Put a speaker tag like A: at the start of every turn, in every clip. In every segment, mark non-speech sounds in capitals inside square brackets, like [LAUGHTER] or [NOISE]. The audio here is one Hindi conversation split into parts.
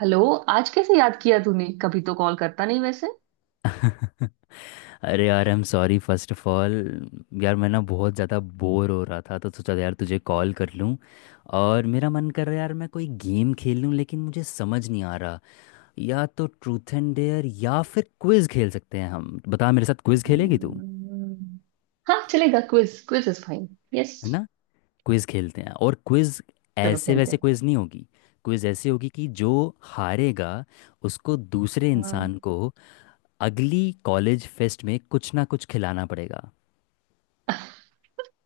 A: हेलो। आज कैसे याद किया तूने, कभी तो कॉल करता नहीं वैसे।
B: अरे यार, I am sorry first of all. यार, मैं ना बहुत ज़्यादा बोर हो रहा था तो सोचा यार तुझे कॉल कर लूँ। और मेरा मन कर रहा है यार, मैं कोई गेम खेल लूँ, लेकिन मुझे समझ नहीं आ रहा। या तो ट्रूथ एंड डेयर या फिर क्विज़ खेल सकते हैं हम। बता, मेरे साथ क्विज़ खेलेगी तू?
A: हम्म, हाँ चलेगा, quiz quiz is fine. Yes,
B: है ना। क्विज़ खेलते हैं, और क्विज़
A: चलो
B: ऐसे
A: खेलते
B: वैसे
A: हैं।
B: क्विज़ नहीं होगी। क्विज़ ऐसी होगी कि जो हारेगा उसको दूसरे इंसान
A: हाँ
B: को अगली कॉलेज फेस्ट में कुछ ना कुछ खिलाना पड़ेगा।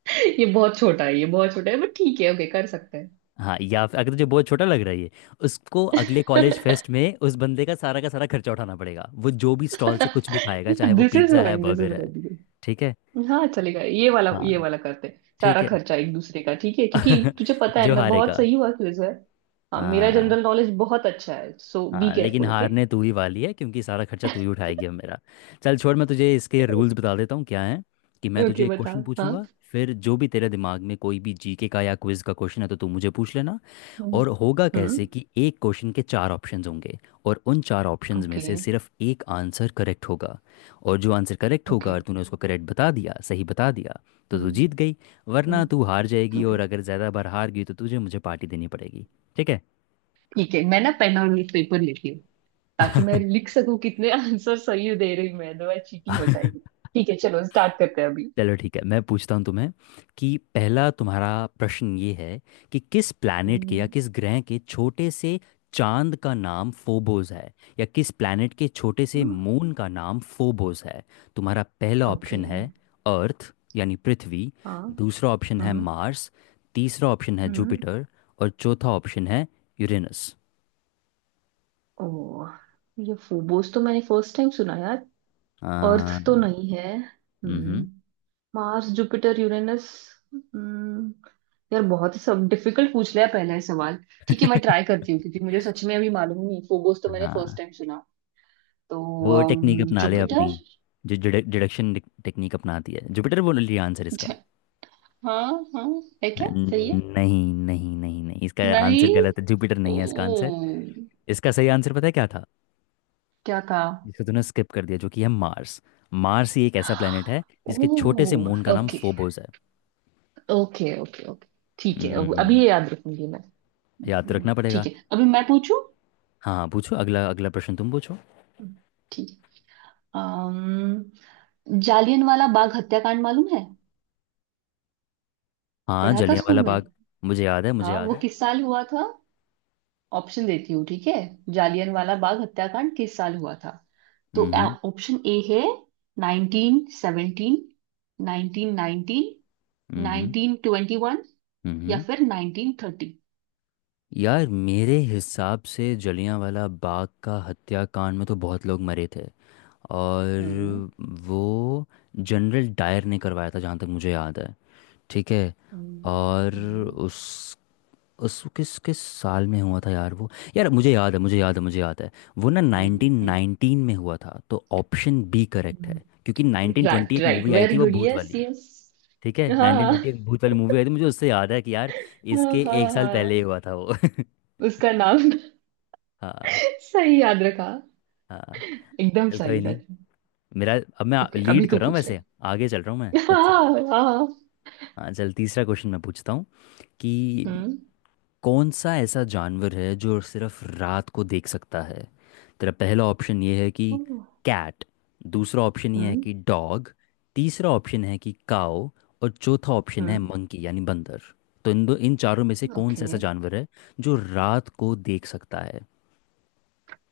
A: [LAUGHS] ये बहुत छोटा है, ये बहुत छोटा है, बट ठीक है, ओके कर सकते हैं।
B: हाँ, या फिर अगर तुझे बहुत छोटा लग रहा है ये, उसको अगले कॉलेज फेस्ट
A: [LAUGHS]
B: में उस बंदे का सारा खर्चा उठाना पड़ेगा। वो जो भी स्टॉल से कुछ भी खाएगा, चाहे वो
A: दिस इज
B: पिज्ज़ा है,
A: फाइन, दिस इज
B: बर्गर है।
A: रेडी।
B: ठीक है।
A: हाँ चलेगा, ये वाला
B: हाँ,
A: ये वाला करते हैं,
B: ठीक
A: सारा
B: है।
A: खर्चा एक दूसरे का, ठीक है
B: [LAUGHS]
A: क्योंकि तुझे पता है
B: जो
A: मैं बहुत
B: हारेगा।
A: सही हुआ क्विज है। हाँ, मेरा
B: हाँ
A: जनरल नॉलेज बहुत अच्छा है, सो बी
B: हाँ, लेकिन
A: केयरफुल। ओके,
B: हारने तू ही वाली है, क्योंकि सारा खर्चा तू ही उठाएगी अब मेरा। चल छोड़, मैं तुझे इसके रूल्स बता देता हूँ। क्या है कि मैं तुझे
A: ओके
B: एक
A: बता।
B: क्वेश्चन
A: हाँ।
B: पूछूंगा। फिर जो भी तेरे दिमाग में कोई भी जीके का या क्विज का क्वेश्चन है तो तू मुझे पूछ लेना।
A: हम्म।
B: और होगा
A: हम्म।
B: कैसे कि एक क्वेश्चन के चार ऑप्शंस होंगे। और उन चार ऑप्शंस में
A: ओके।
B: से सिर्फ एक आंसर करेक्ट होगा। और जो आंसर करेक्ट होगा
A: ओके।
B: और तूने उसको करेक्ट बता दिया, सही बता दिया, तो तू जीत गई। वरना तू हार
A: हम्म।
B: जाएगी,
A: ओके,
B: और अगर ज़्यादा बार हार गई तो तुझे मुझे पार्टी देनी पड़ेगी। ठीक।
A: ठीक है, मैं ना पेन और पेपर लेती हूँ ताकि मैं लिख सकूं कितने आंसर सही दे रही हूँ मैं, अदरवाइज चीटिंग हो
B: है [LAUGHS]
A: जाएगी। ठीक है, चलो स्टार्ट करते हैं अभी।
B: चलो ठीक है, मैं पूछता हूँ तुम्हें कि पहला तुम्हारा प्रश्न ये है कि किस प्लैनेट के या
A: हम्म,
B: किस ग्रह के छोटे से चांद का नाम फोबोस है, या किस प्लैनेट के छोटे से मून का नाम फोबोस है। तुम्हारा पहला
A: ओके।
B: ऑप्शन है अर्थ यानी पृथ्वी।
A: हाँ।
B: दूसरा ऑप्शन है
A: हम्म।
B: मार्स। तीसरा ऑप्शन है
A: हम्म।
B: जुपिटर। और चौथा ऑप्शन है यूरेनस।
A: ओ, ये फोबोस तो मैंने फर्स्ट टाइम सुना यार। अर्थ
B: आ,
A: तो नहीं है। हम्म।
B: हम्म।
A: Mars, Jupiter, Uranus. हम्म। यार बहुत ही सब डिफिकल्ट पूछ लिया, पहला ही सवाल। ठीक है, मैं ट्राई करती हूँ क्योंकि मुझे सच में अभी मालूम नहीं, फोबोस तो मैंने फर्स्ट
B: [LAUGHS]
A: टाइम सुना। तो
B: वो टेक्निक अपना ले अपनी,
A: जुपिटर।
B: जो डिडक्शन टेक्निक अपनाती है। जुपिटर बोल लिया आंसर इसका?
A: ज- हाँ हाँ है, क्या सही है?
B: न- नहीं नहीं नहीं नहीं इसका आंसर
A: नहीं।
B: गलत है, जुपिटर नहीं है इसका आंसर।
A: ओ,
B: इसका सही आंसर पता है क्या था,
A: क्या था?
B: जिसको तूने स्किप कर दिया, जो कि है मार्स। मार्स ही एक ऐसा प्लेनेट है जिसके
A: ओ,
B: छोटे से मून का नाम
A: ओके
B: फोबोस है।
A: Okay okay. ओके ठीक है, अभी
B: हम्म,
A: ये याद रखूंगी मैं।
B: याद तो रखना पड़ेगा।
A: ठीक है अभी मैं पूछूं।
B: हाँ, पूछो अगला। अगला प्रश्न तुम पूछो।
A: ठीक है। अम, जालियनवाला बाग हत्याकांड मालूम है?
B: हाँ,
A: पढ़ा था स्कूल
B: जलियांवाला
A: में।
B: बाग, मुझे याद है, मुझे
A: हाँ,
B: याद
A: वो
B: है।
A: किस साल हुआ था? ऑप्शन देती हूँ ठीक है। जालियनवाला बाग हत्याकांड किस साल हुआ था? तो
B: हम्म
A: ऑप्शन ए है 1917, 1919,
B: हम्म हम्म
A: 1921 या
B: हम्म।
A: फिर 1930।
B: यार, मेरे हिसाब से जलियांवाला बाग का हत्याकांड में तो बहुत लोग मरे थे।
A: हम्म
B: और वो जनरल डायर ने करवाया था, जहाँ तक मुझे याद है। ठीक है।
A: हम्म।
B: और उस उस किस किस साल में हुआ था यार वो? यार, मुझे याद है, मुझे याद है, मुझे याद है। वो ना
A: हम्म।
B: 1919 में हुआ था, तो ऑप्शन बी करेक्ट है।
A: हम्म।
B: क्योंकि 1920
A: राइट
B: एक
A: राइट,
B: मूवी आई थी
A: वेरी
B: वो
A: गुड,
B: भूत
A: यस
B: वाली।
A: यस।
B: ठीक है,
A: हाँ हाँ
B: 1920 एक भूत वाली मूवी आई थी, मुझे उससे याद है कि यार
A: हाँ
B: इसके
A: हाँ।
B: एक साल पहले ही
A: हाँ।
B: हुआ था वो। [LAUGHS]
A: उसका नाम
B: हाँ
A: [LAUGHS] सही याद रखा,
B: हाँ।
A: एकदम
B: चल, कोई
A: सही
B: नहीं।
A: सच।
B: मेरा, अब मैं
A: ओके
B: लीड
A: अभी
B: कर
A: तू
B: रहा हूँ
A: पूछ ले।
B: वैसे। आगे चल रहा हूँ मैं, that's it।
A: हाँ हाँ।
B: हाँ चल, तीसरा क्वेश्चन मैं पूछता हूँ कि
A: हम्म।
B: कौन सा ऐसा जानवर है जो सिर्फ रात को देख सकता है। तेरा पहला ऑप्शन ये है कि कैट। दूसरा ऑप्शन ये है
A: हम्म।
B: कि डॉग। तीसरा ऑप्शन है कि काओ। और चौथा ऑप्शन है
A: हम्म।
B: मंकी यानी बंदर। तो इन चारों में से कौन सा
A: ओके।
B: ऐसा जानवर है जो रात को देख सकता है?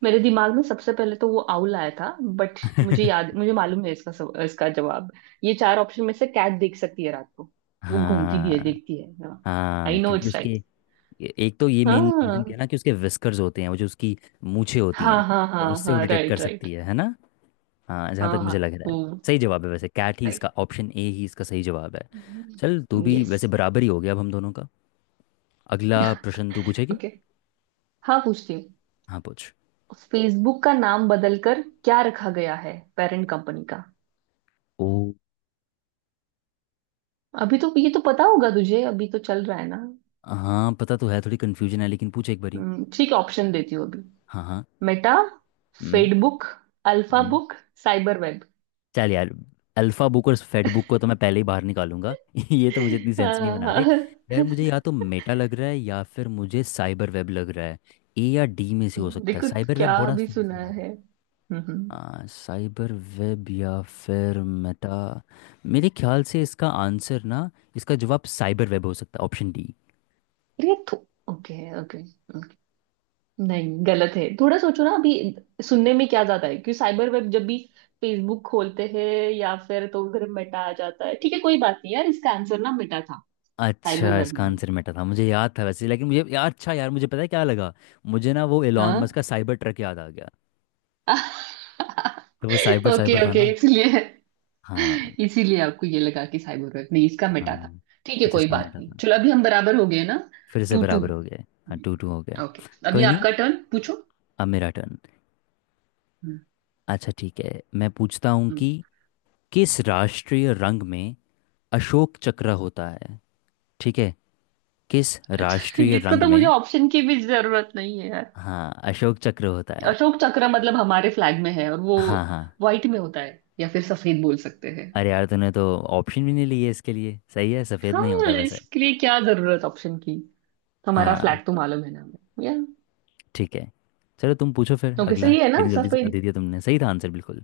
A: मेरे दिमाग में सबसे पहले तो वो आउल आया था, बट मुझे
B: [LAUGHS]
A: याद, मुझे मालूम है इसका इसका जवाब। ये चार ऑप्शन में से कैट देख सकती है रात को, वो घूमती भी है
B: हाँ,
A: देखती है।
B: हाँ
A: आई नो
B: क्योंकि
A: इट्स
B: उसके,
A: राइट।
B: एक तो ये मेन रीजन
A: हाँ
B: क्या है ना कि उसके विस्कर्स होते हैं, वो जो उसकी मूछें होती
A: हाँ
B: हैं।
A: हाँ
B: तो
A: हाँ
B: उससे वो
A: हाँ,
B: डिटेक्ट कर
A: राइट राइट।
B: सकती है ना। हाँ, जहाँ तक
A: हाँ
B: मुझे
A: हाँ,
B: लग रहा है
A: वो।
B: सही जवाब है वैसे कैट ही,
A: राइट।
B: इसका ऑप्शन ए ही इसका सही जवाब है। चल, तू भी
A: यस।
B: वैसे बराबर ही हो गया अब हम दोनों का। अगला प्रश्न तू पूछेगी।
A: ओके, हाँ पूछती हूँ।
B: हाँ पूछ।
A: फेसबुक का नाम बदलकर क्या रखा गया है, पेरेंट कंपनी का?
B: ओ,
A: अभी तो ये तो पता होगा तुझे, अभी तो चल रहा है ना।
B: हाँ, पता तो है, थोड़ी कन्फ्यूजन है लेकिन पूछ एक बारी।
A: ठीक है, ऑप्शन देती हूँ अभी।
B: हाँ हाँ।
A: मेटा,
B: हम्म
A: फेडबुक, अल्फा
B: हम्म।
A: Book, cyber web.
B: चल यार, अल्फा बुक और फेड बुक को तो मैं पहले ही बाहर निकालूंगा। [LAUGHS] ये तो मुझे इतनी सेंस नहीं बना रहे।
A: हाँ।
B: यार, मुझे
A: [LAUGHS]
B: या तो मेटा लग रहा है या फिर मुझे साइबर वेब लग रहा है। ए या डी में से हो सकता है।
A: देखो,
B: साइबर वेब
A: क्या
B: बड़ा
A: भी
B: सुना
A: सुना
B: सुना लग रहा
A: है।
B: है।
A: हम्म।
B: साइबर वेब या फिर मेटा। मेरे ख्याल से इसका आंसर ना, इसका जवाब साइबर वेब हो सकता है, ऑप्शन डी।
A: अरे तो ओके ओके ओके। नहीं गलत है, थोड़ा सोचो ना अभी, सुनने में क्या जाता है क्योंकि साइबर वेब जब भी फेसबुक खोलते हैं या फिर तो उधर मेटा आ जाता है। ठीक है कोई बात नहीं, यार इसका आंसर ना मेटा था, साइबर
B: अच्छा,
A: वेब
B: इसका
A: नहीं।
B: आंसर मेटा था? मुझे याद था वैसे, लेकिन मुझे यार, अच्छा यार मुझे पता है क्या लगा। मुझे ना वो एलॉन
A: हाँ।
B: मस्क का साइबर ट्रक याद आ गया। तो वो
A: [LAUGHS]
B: साइबर,
A: ओके
B: साइबर था
A: ओके,
B: ना।
A: इसलिए,
B: हाँ
A: इसीलिए आपको ये लगा कि साइबर वेब, नहीं इसका मिटा था।
B: हाँ।
A: ठीक है
B: अच्छा,
A: कोई
B: इसका
A: बात
B: मेटा
A: नहीं,
B: था।
A: चलो अभी हम बराबर हो गए ना।
B: फिर से
A: टू टू।
B: बराबर हो गए, हाँ टू टू हो गए।
A: ओके, अभी
B: कोई नहीं,
A: आपका टर्न, पूछो।
B: अब मेरा टर्न।
A: हम्म,
B: अच्छा ठीक है, मैं पूछता हूँ कि
A: हम्म,
B: किस राष्ट्रीय रंग में अशोक चक्र होता है। ठीक है, किस
A: अच्छा [LAUGHS]
B: राष्ट्रीय
A: इसको
B: रंग
A: तो मुझे
B: में,
A: ऑप्शन की भी जरूरत नहीं है यार।
B: हाँ, अशोक चक्र होता है।
A: अशोक चक्र मतलब हमारे फ्लैग में है, और वो
B: हाँ हाँ,
A: व्हाइट में होता है, या फिर सफेद बोल सकते हैं।
B: अरे यार, तूने तो ऑप्शन भी नहीं लिए। इसके लिए सही है, सफ़ेद
A: हाँ,
B: नहीं होता वैसे।
A: इसके लिए क्या जरूरत ऑप्शन की, हमारा
B: हाँ
A: फ्लैग तो मालूम है ना हमें या।
B: ठीक है, चलो तुम पूछो फिर
A: ओके,
B: अगला।
A: सही है ना
B: इतनी जल्दी से
A: सफेद?
B: दे दिया तुमने, सही था आंसर बिल्कुल।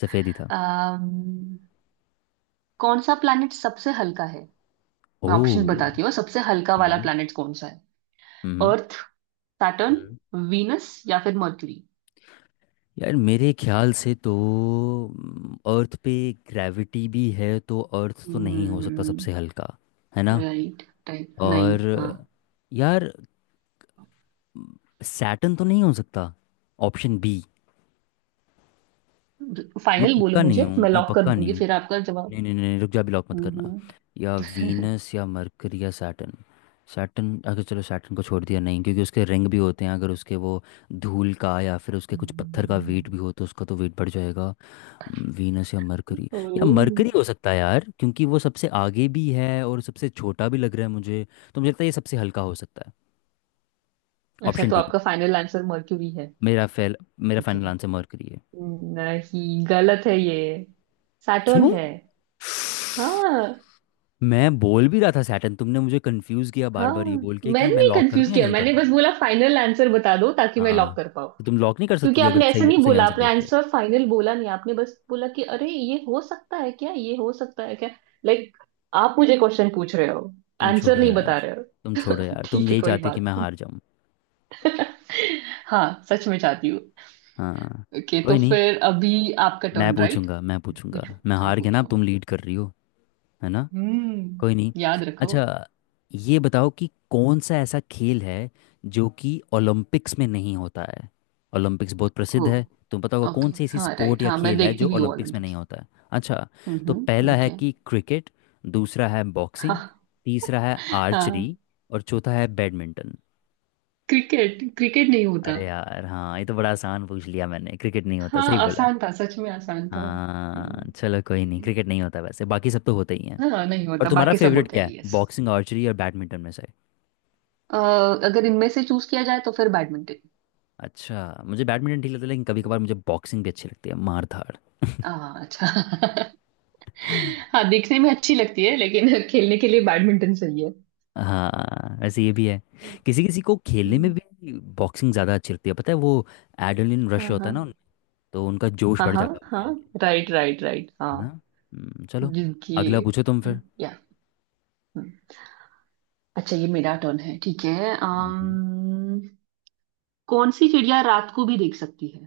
B: सफ़ेद ही था।
A: अम, कौन सा प्लैनेट सबसे हल्का है? मैं ऑप्शन
B: ओह,
A: बताती हूँ, सबसे हल्का वाला
B: हम्म
A: प्लैनेट कौन सा है?
B: हम्म
A: अर्थ, सैटर्न,
B: हम्म।
A: वीनस या फिर मर्क्यूरी।
B: यार, मेरे ख्याल से तो अर्थ पे ग्रेविटी भी है, तो अर्थ तो नहीं हो सकता सबसे हल्का, है ना।
A: राइट। राइट, नहीं,
B: और
A: हाँ।
B: यार, सैटर्न तो नहीं हो सकता, ऑप्शन बी। मैं
A: फाइनल बोलो
B: पक्का नहीं
A: मुझे,
B: हूँ,
A: मैं
B: मैं
A: लॉक कर
B: पक्का नहीं
A: दूंगी
B: हूँ।
A: फिर आपका जवाब।
B: नहीं नहीं नहीं, रुक जा, भी लॉक मत करना।
A: हम्म।
B: या वीनस या मरकरी या सैटर्न। सैटर्न, अगर, चलो सैटर्न को छोड़ दिया नहीं, क्योंकि उसके रिंग भी होते हैं। अगर उसके वो धूल का या फिर उसके कुछ पत्थर का
A: हम्म।
B: वेट भी हो तो उसका तो वेट बढ़ जाएगा। वीनस या मरकरी। या
A: ओह,
B: मरकरी हो सकता है यार, क्योंकि वो सबसे आगे भी है और सबसे छोटा भी लग रहा है मुझे। तो मुझे लगता है ये सबसे हल्का हो सकता है।
A: अच्छा
B: ऑप्शन
A: तो
B: डी,
A: आपका फाइनल आंसर मर्क्यूरी है।
B: मेरा फेल। मेरा
A: ओके,
B: फाइनल आंसर मरकरी है।
A: नहीं गलत है ये, सैटर्न
B: क्यों?
A: है। हाँ।
B: मैं बोल भी रहा था सैटर्न, तुमने मुझे कंफ्यूज किया बार
A: हाँ,
B: बार, ये बोल के कि
A: मैंने
B: मैं
A: नहीं
B: लॉक कर
A: कंफ्यूज
B: दूं या
A: किया,
B: नहीं कर
A: मैंने
B: दूं।
A: बस बोला फाइनल आंसर बता दो ताकि मैं लॉक
B: हाँ,
A: कर पाऊँ।
B: तो तुम लॉक नहीं कर सकती
A: क्योंकि
B: थी अगर
A: आपने ऐसा
B: सही
A: नहीं
B: सही
A: बोला,
B: आंसर
A: आपने
B: देख के।
A: आंसर फाइनल बोला नहीं, आपने बस बोला कि अरे ये हो सकता है क्या, ये हो सकता है क्या, लाइक आप मुझे क्वेश्चन पूछ रहे हो,
B: तुम
A: आंसर
B: छोड़ो
A: नहीं
B: यार,
A: बता रहे हो।
B: तुम छोड़ो
A: तो
B: यार, तुम
A: ठीक है
B: यही
A: कोई
B: चाहते हो कि
A: बात।
B: मैं हार जाऊं।
A: हाँ सच में चाहती हूँ।
B: हाँ,
A: ओके, तो
B: कोई नहीं।
A: फिर अभी आपका
B: मैं
A: टर्न, राइट,
B: पूछूंगा मैं पूछूंगा
A: पूछो।
B: मैं
A: हाँ
B: हार गया ना,
A: पूछो।
B: अब तुम लीड कर रही हो, है ना।
A: हम्म,
B: कोई नहीं।
A: याद रखो।
B: अच्छा ये बताओ कि कौन सा ऐसा खेल है जो कि ओलंपिक्स में नहीं होता है। ओलंपिक्स बहुत प्रसिद्ध
A: हो।
B: है, तुम पता होगा
A: ओके
B: कौन सी ऐसी
A: हाँ,
B: स्पोर्ट
A: राइट।
B: या
A: हाँ, मैं
B: खेल है
A: देखती
B: जो
A: भी हूँ
B: ओलंपिक्स में नहीं
A: ओलंपिक्स।
B: होता है। अच्छा, तो
A: हम्म,
B: पहला है
A: ओके।
B: कि क्रिकेट। दूसरा है बॉक्सिंग।
A: हाँ।
B: तीसरा है आर्चरी।
A: हाँ।
B: और चौथा है बैडमिंटन।
A: क्रिकेट, क्रिकेट नहीं होता।
B: अरे यार हाँ, ये तो बड़ा आसान पूछ लिया मैंने। क्रिकेट नहीं होता,
A: हाँ
B: सही बोला।
A: आसान था, सच में आसान था।
B: हाँ चलो, कोई नहीं, क्रिकेट नहीं होता, वैसे बाकी सब तो होते ही हैं।
A: हाँ नहीं
B: और
A: होता,
B: तुम्हारा
A: बाकी सब
B: फेवरेट
A: होते
B: क्या
A: हैं,
B: है,
A: यस।
B: बॉक्सिंग, आर्चरी और बैडमिंटन में से?
A: अगर इनमें से चूज किया जाए तो फिर बैडमिंटन।
B: अच्छा, मुझे बैडमिंटन ठीक लगता है, लेकिन कभी कभार मुझे बॉक्सिंग भी अच्छी लगती है, मार धाड़।
A: हाँ, अच्छा। [LAUGHS] हाँ, देखने में अच्छी लगती है लेकिन [LAUGHS] खेलने के लिए बैडमिंटन सही है।
B: हाँ वैसे ये भी है, किसी किसी को खेलने में
A: हम्म,
B: भी बॉक्सिंग ज़्यादा अच्छी लगती है। पता है वो एड्रेनलिन रश
A: हाँ
B: होता है ना उनमें,
A: हाँ
B: तो उनका जोश
A: हाँ
B: बढ़
A: हाँ
B: जाता है वो
A: हाँ,
B: खेल के,
A: राइट राइट राइट, हाँ।
B: है ना। चलो,
A: जिनकी,
B: अगला पूछो तुम फिर।
A: या। हम्म। अच्छा ये मेरा टर्न है, ठीक है।
B: हम्म।
A: कौन सी चिड़िया रात को भी देख सकती है?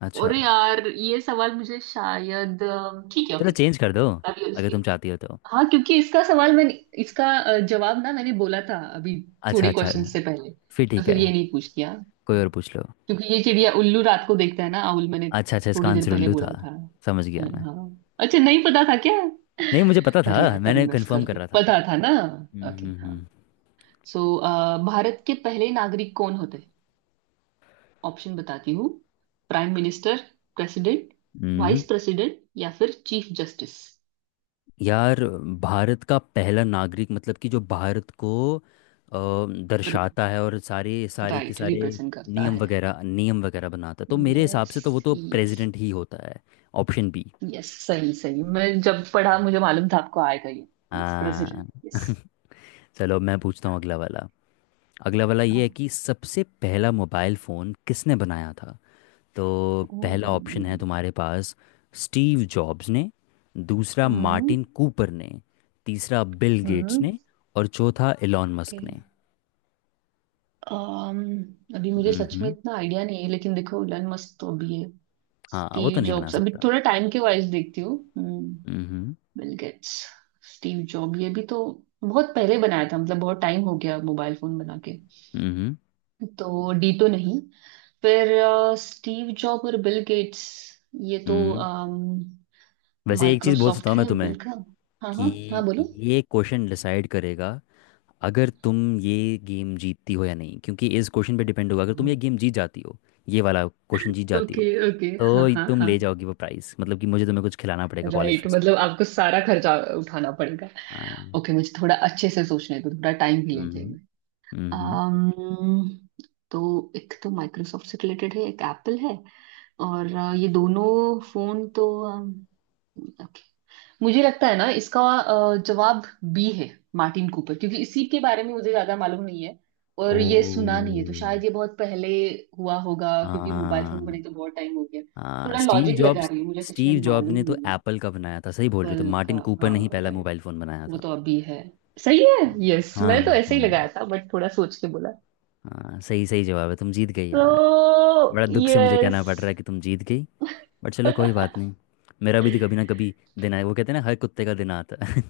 B: अच्छा
A: अरे यार ये सवाल मुझे शायद ठीक है।
B: चलो
A: ओके।
B: चेंज कर दो अगर तुम चाहती हो तो।
A: हाँ, क्योंकि इसका सवाल मैंने, इसका जवाब ना मैंने बोला था अभी,
B: अच्छा
A: थोड़े
B: अच्छा,
A: क्वेश्चन से पहले,
B: फिर
A: तो
B: ठीक
A: फिर
B: है,
A: ये नहीं पूछ किया,
B: कोई और पूछ लो।
A: क्योंकि ये चिड़िया, उल्लू रात को देखता है ना, आउल, मैंने
B: अच्छा अच्छा, इसका
A: थोड़ी देर
B: आंसर
A: पहले
B: उल्लू
A: बोला
B: था,
A: था।
B: समझ गया मैं।
A: हाँ, अच्छा नहीं पता था क्या?
B: नहीं, मुझे पता
A: अरे
B: था,
A: यार टर्न
B: मैंने
A: मिस
B: कंफर्म
A: कर
B: कर
A: दी,
B: रहा था।
A: पता था ना।
B: हम्म
A: ओके हाँ।
B: हम्म
A: सो भारत के पहले नागरिक कौन होते हैं? ऑप्शन बताती हूँ। प्राइम मिनिस्टर, प्रेसिडेंट,
B: हम्म।
A: वाइस प्रेसिडेंट या फिर चीफ जस्टिस।
B: यार, भारत का पहला नागरिक मतलब कि जो भारत को दर्शाता है और सारे सारे के
A: राइट,
B: सारे
A: रिप्रेजेंट करता है।
B: नियम वगैरह बनाता है, तो मेरे हिसाब
A: यस।
B: से तो वो तो
A: यस।
B: प्रेसिडेंट ही होता है, ऑप्शन बी।
A: यस सही सही, मैं जब पढ़ा मुझे मालूम था आपको आएगा ये। यस
B: हाँ।
A: President, yes.
B: [LAUGHS] चलो मैं पूछता हूँ अगला वाला। अगला वाला ये है
A: हाँ।
B: कि सबसे पहला मोबाइल फ़ोन किसने बनाया था। तो
A: ओ,
B: पहला ऑप्शन है तुम्हारे पास, स्टीव जॉब्स ने। दूसरा
A: हम्म।
B: मार्टिन कूपर ने। तीसरा बिल गेट्स
A: हम्म।
B: ने। और चौथा एलॉन
A: ओके।
B: मस्क ने।
A: अभी मुझे सच में
B: हम्म,
A: इतना आइडिया नहीं है, लेकिन देखो इलन मस्क तो अभी है।
B: हाँ वो तो
A: स्टीव
B: नहीं बना
A: जॉब्स अभी,
B: सकता।
A: थोड़ा टाइम के वाइज देखती हूँ। हम्म।
B: हम्म
A: बिल गेट्स, स्टीव जॉब, ये भी तो बहुत पहले बनाया था, मतलब बहुत टाइम हो गया मोबाइल फोन बना के।
B: हम्म
A: तो डी तो नहीं, फिर स्टीव जॉब और बिल गेट्स, ये तो
B: हम्म वैसे एक चीज़ बोल सकता
A: माइक्रोसॉफ्ट
B: हूँ
A: है
B: मैं तुम्हें
A: बिल का। हाँ
B: कि
A: हाँ हाँ, बोलो।
B: ये क्वेश्चन डिसाइड करेगा अगर तुम ये गेम जीतती हो या नहीं, क्योंकि इस क्वेश्चन पे डिपेंड होगा अगर तुम ये गेम जीत जाती हो, ये वाला क्वेश्चन जीत जाती हो,
A: ओके ओके,
B: तो
A: हाँ
B: ये
A: हाँ
B: तुम
A: हाँ।
B: ले जाओगी वो प्राइस, मतलब कि मुझे तुम्हें कुछ खिलाना पड़ेगा कॉलेज
A: राइट,
B: फेस्ट में।
A: मतलब आपको सारा खर्चा उठाना पड़ेगा।
B: हाँ।
A: ओके, मुझे थोड़ा अच्छे से सोचने दो, थोड़ा टाइम भी लेते
B: हम्म
A: हैं।
B: हम्म
A: um, तो एक तो माइक्रोसॉफ्ट से रिलेटेड है, एक एप्पल है, और ये दोनों फोन तो, ओके मुझे लगता है ना इसका जवाब बी है, मार्टिन कूपर, क्योंकि इसी के बारे में मुझे ज्यादा मालूम नहीं है
B: ओ,
A: और ये सुना नहीं है, तो शायद ये बहुत पहले हुआ होगा क्योंकि मोबाइल फोन
B: हाँ
A: बने तो बहुत टाइम हो गया।
B: हाँ,
A: थोड़ा
B: स्टीव
A: लॉजिक लगा
B: जॉब्स।
A: रही हूँ, मुझे सच में
B: स्टीव जॉब ने
A: मालूम
B: तो
A: नहीं है।
B: एप्पल का बनाया था, सही बोल रही हो, तो
A: पल का।
B: मार्टिन कूपर
A: हाँ।
B: ने ही पहला
A: राइट,
B: मोबाइल फ़ोन बनाया
A: वो
B: था।
A: तो अभी है। सही है। यस मैं तो
B: हाँ
A: ऐसे ही
B: हाँ,
A: लगाया था, बट थोड़ा सोच के बोला
B: हाँ सही सही जवाब है, तुम जीत गई
A: तो।
B: यार। बड़ा दुख से मुझे कहना
A: यस।
B: पड़ रहा है कि तुम जीत गई। बट चलो कोई बात नहीं, मेरा भी तो कभी ना कभी दिन आए, वो कहते हैं ना, हर कुत्ते का दिन आता है।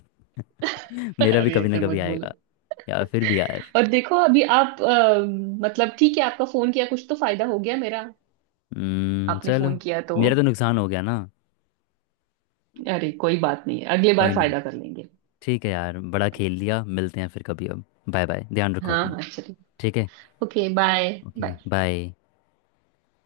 B: [LAUGHS]
A: [LAUGHS]
B: मेरा भी
A: अरे
B: कभी ना
A: ऐसे
B: कभी
A: मत बोलो।
B: आएगा। यार फिर भी यार,
A: और देखो अभी आप मतलब ठीक है, आपका फोन किया, कुछ तो फायदा हो गया मेरा, आपने
B: चलो,
A: फोन किया तो।
B: मेरा तो नुकसान हो गया ना।
A: अरे कोई बात नहीं, अगली
B: कोई
A: बार
B: नहीं।
A: फायदा कर लेंगे।
B: ठीक है यार, बड़ा खेल लिया, मिलते हैं फिर कभी अब। बाय बाय, ध्यान रखो
A: हाँ
B: अपना,
A: हाँ चलिए।
B: ठीक है।
A: Okay bye.
B: Okay
A: bye.
B: Bye.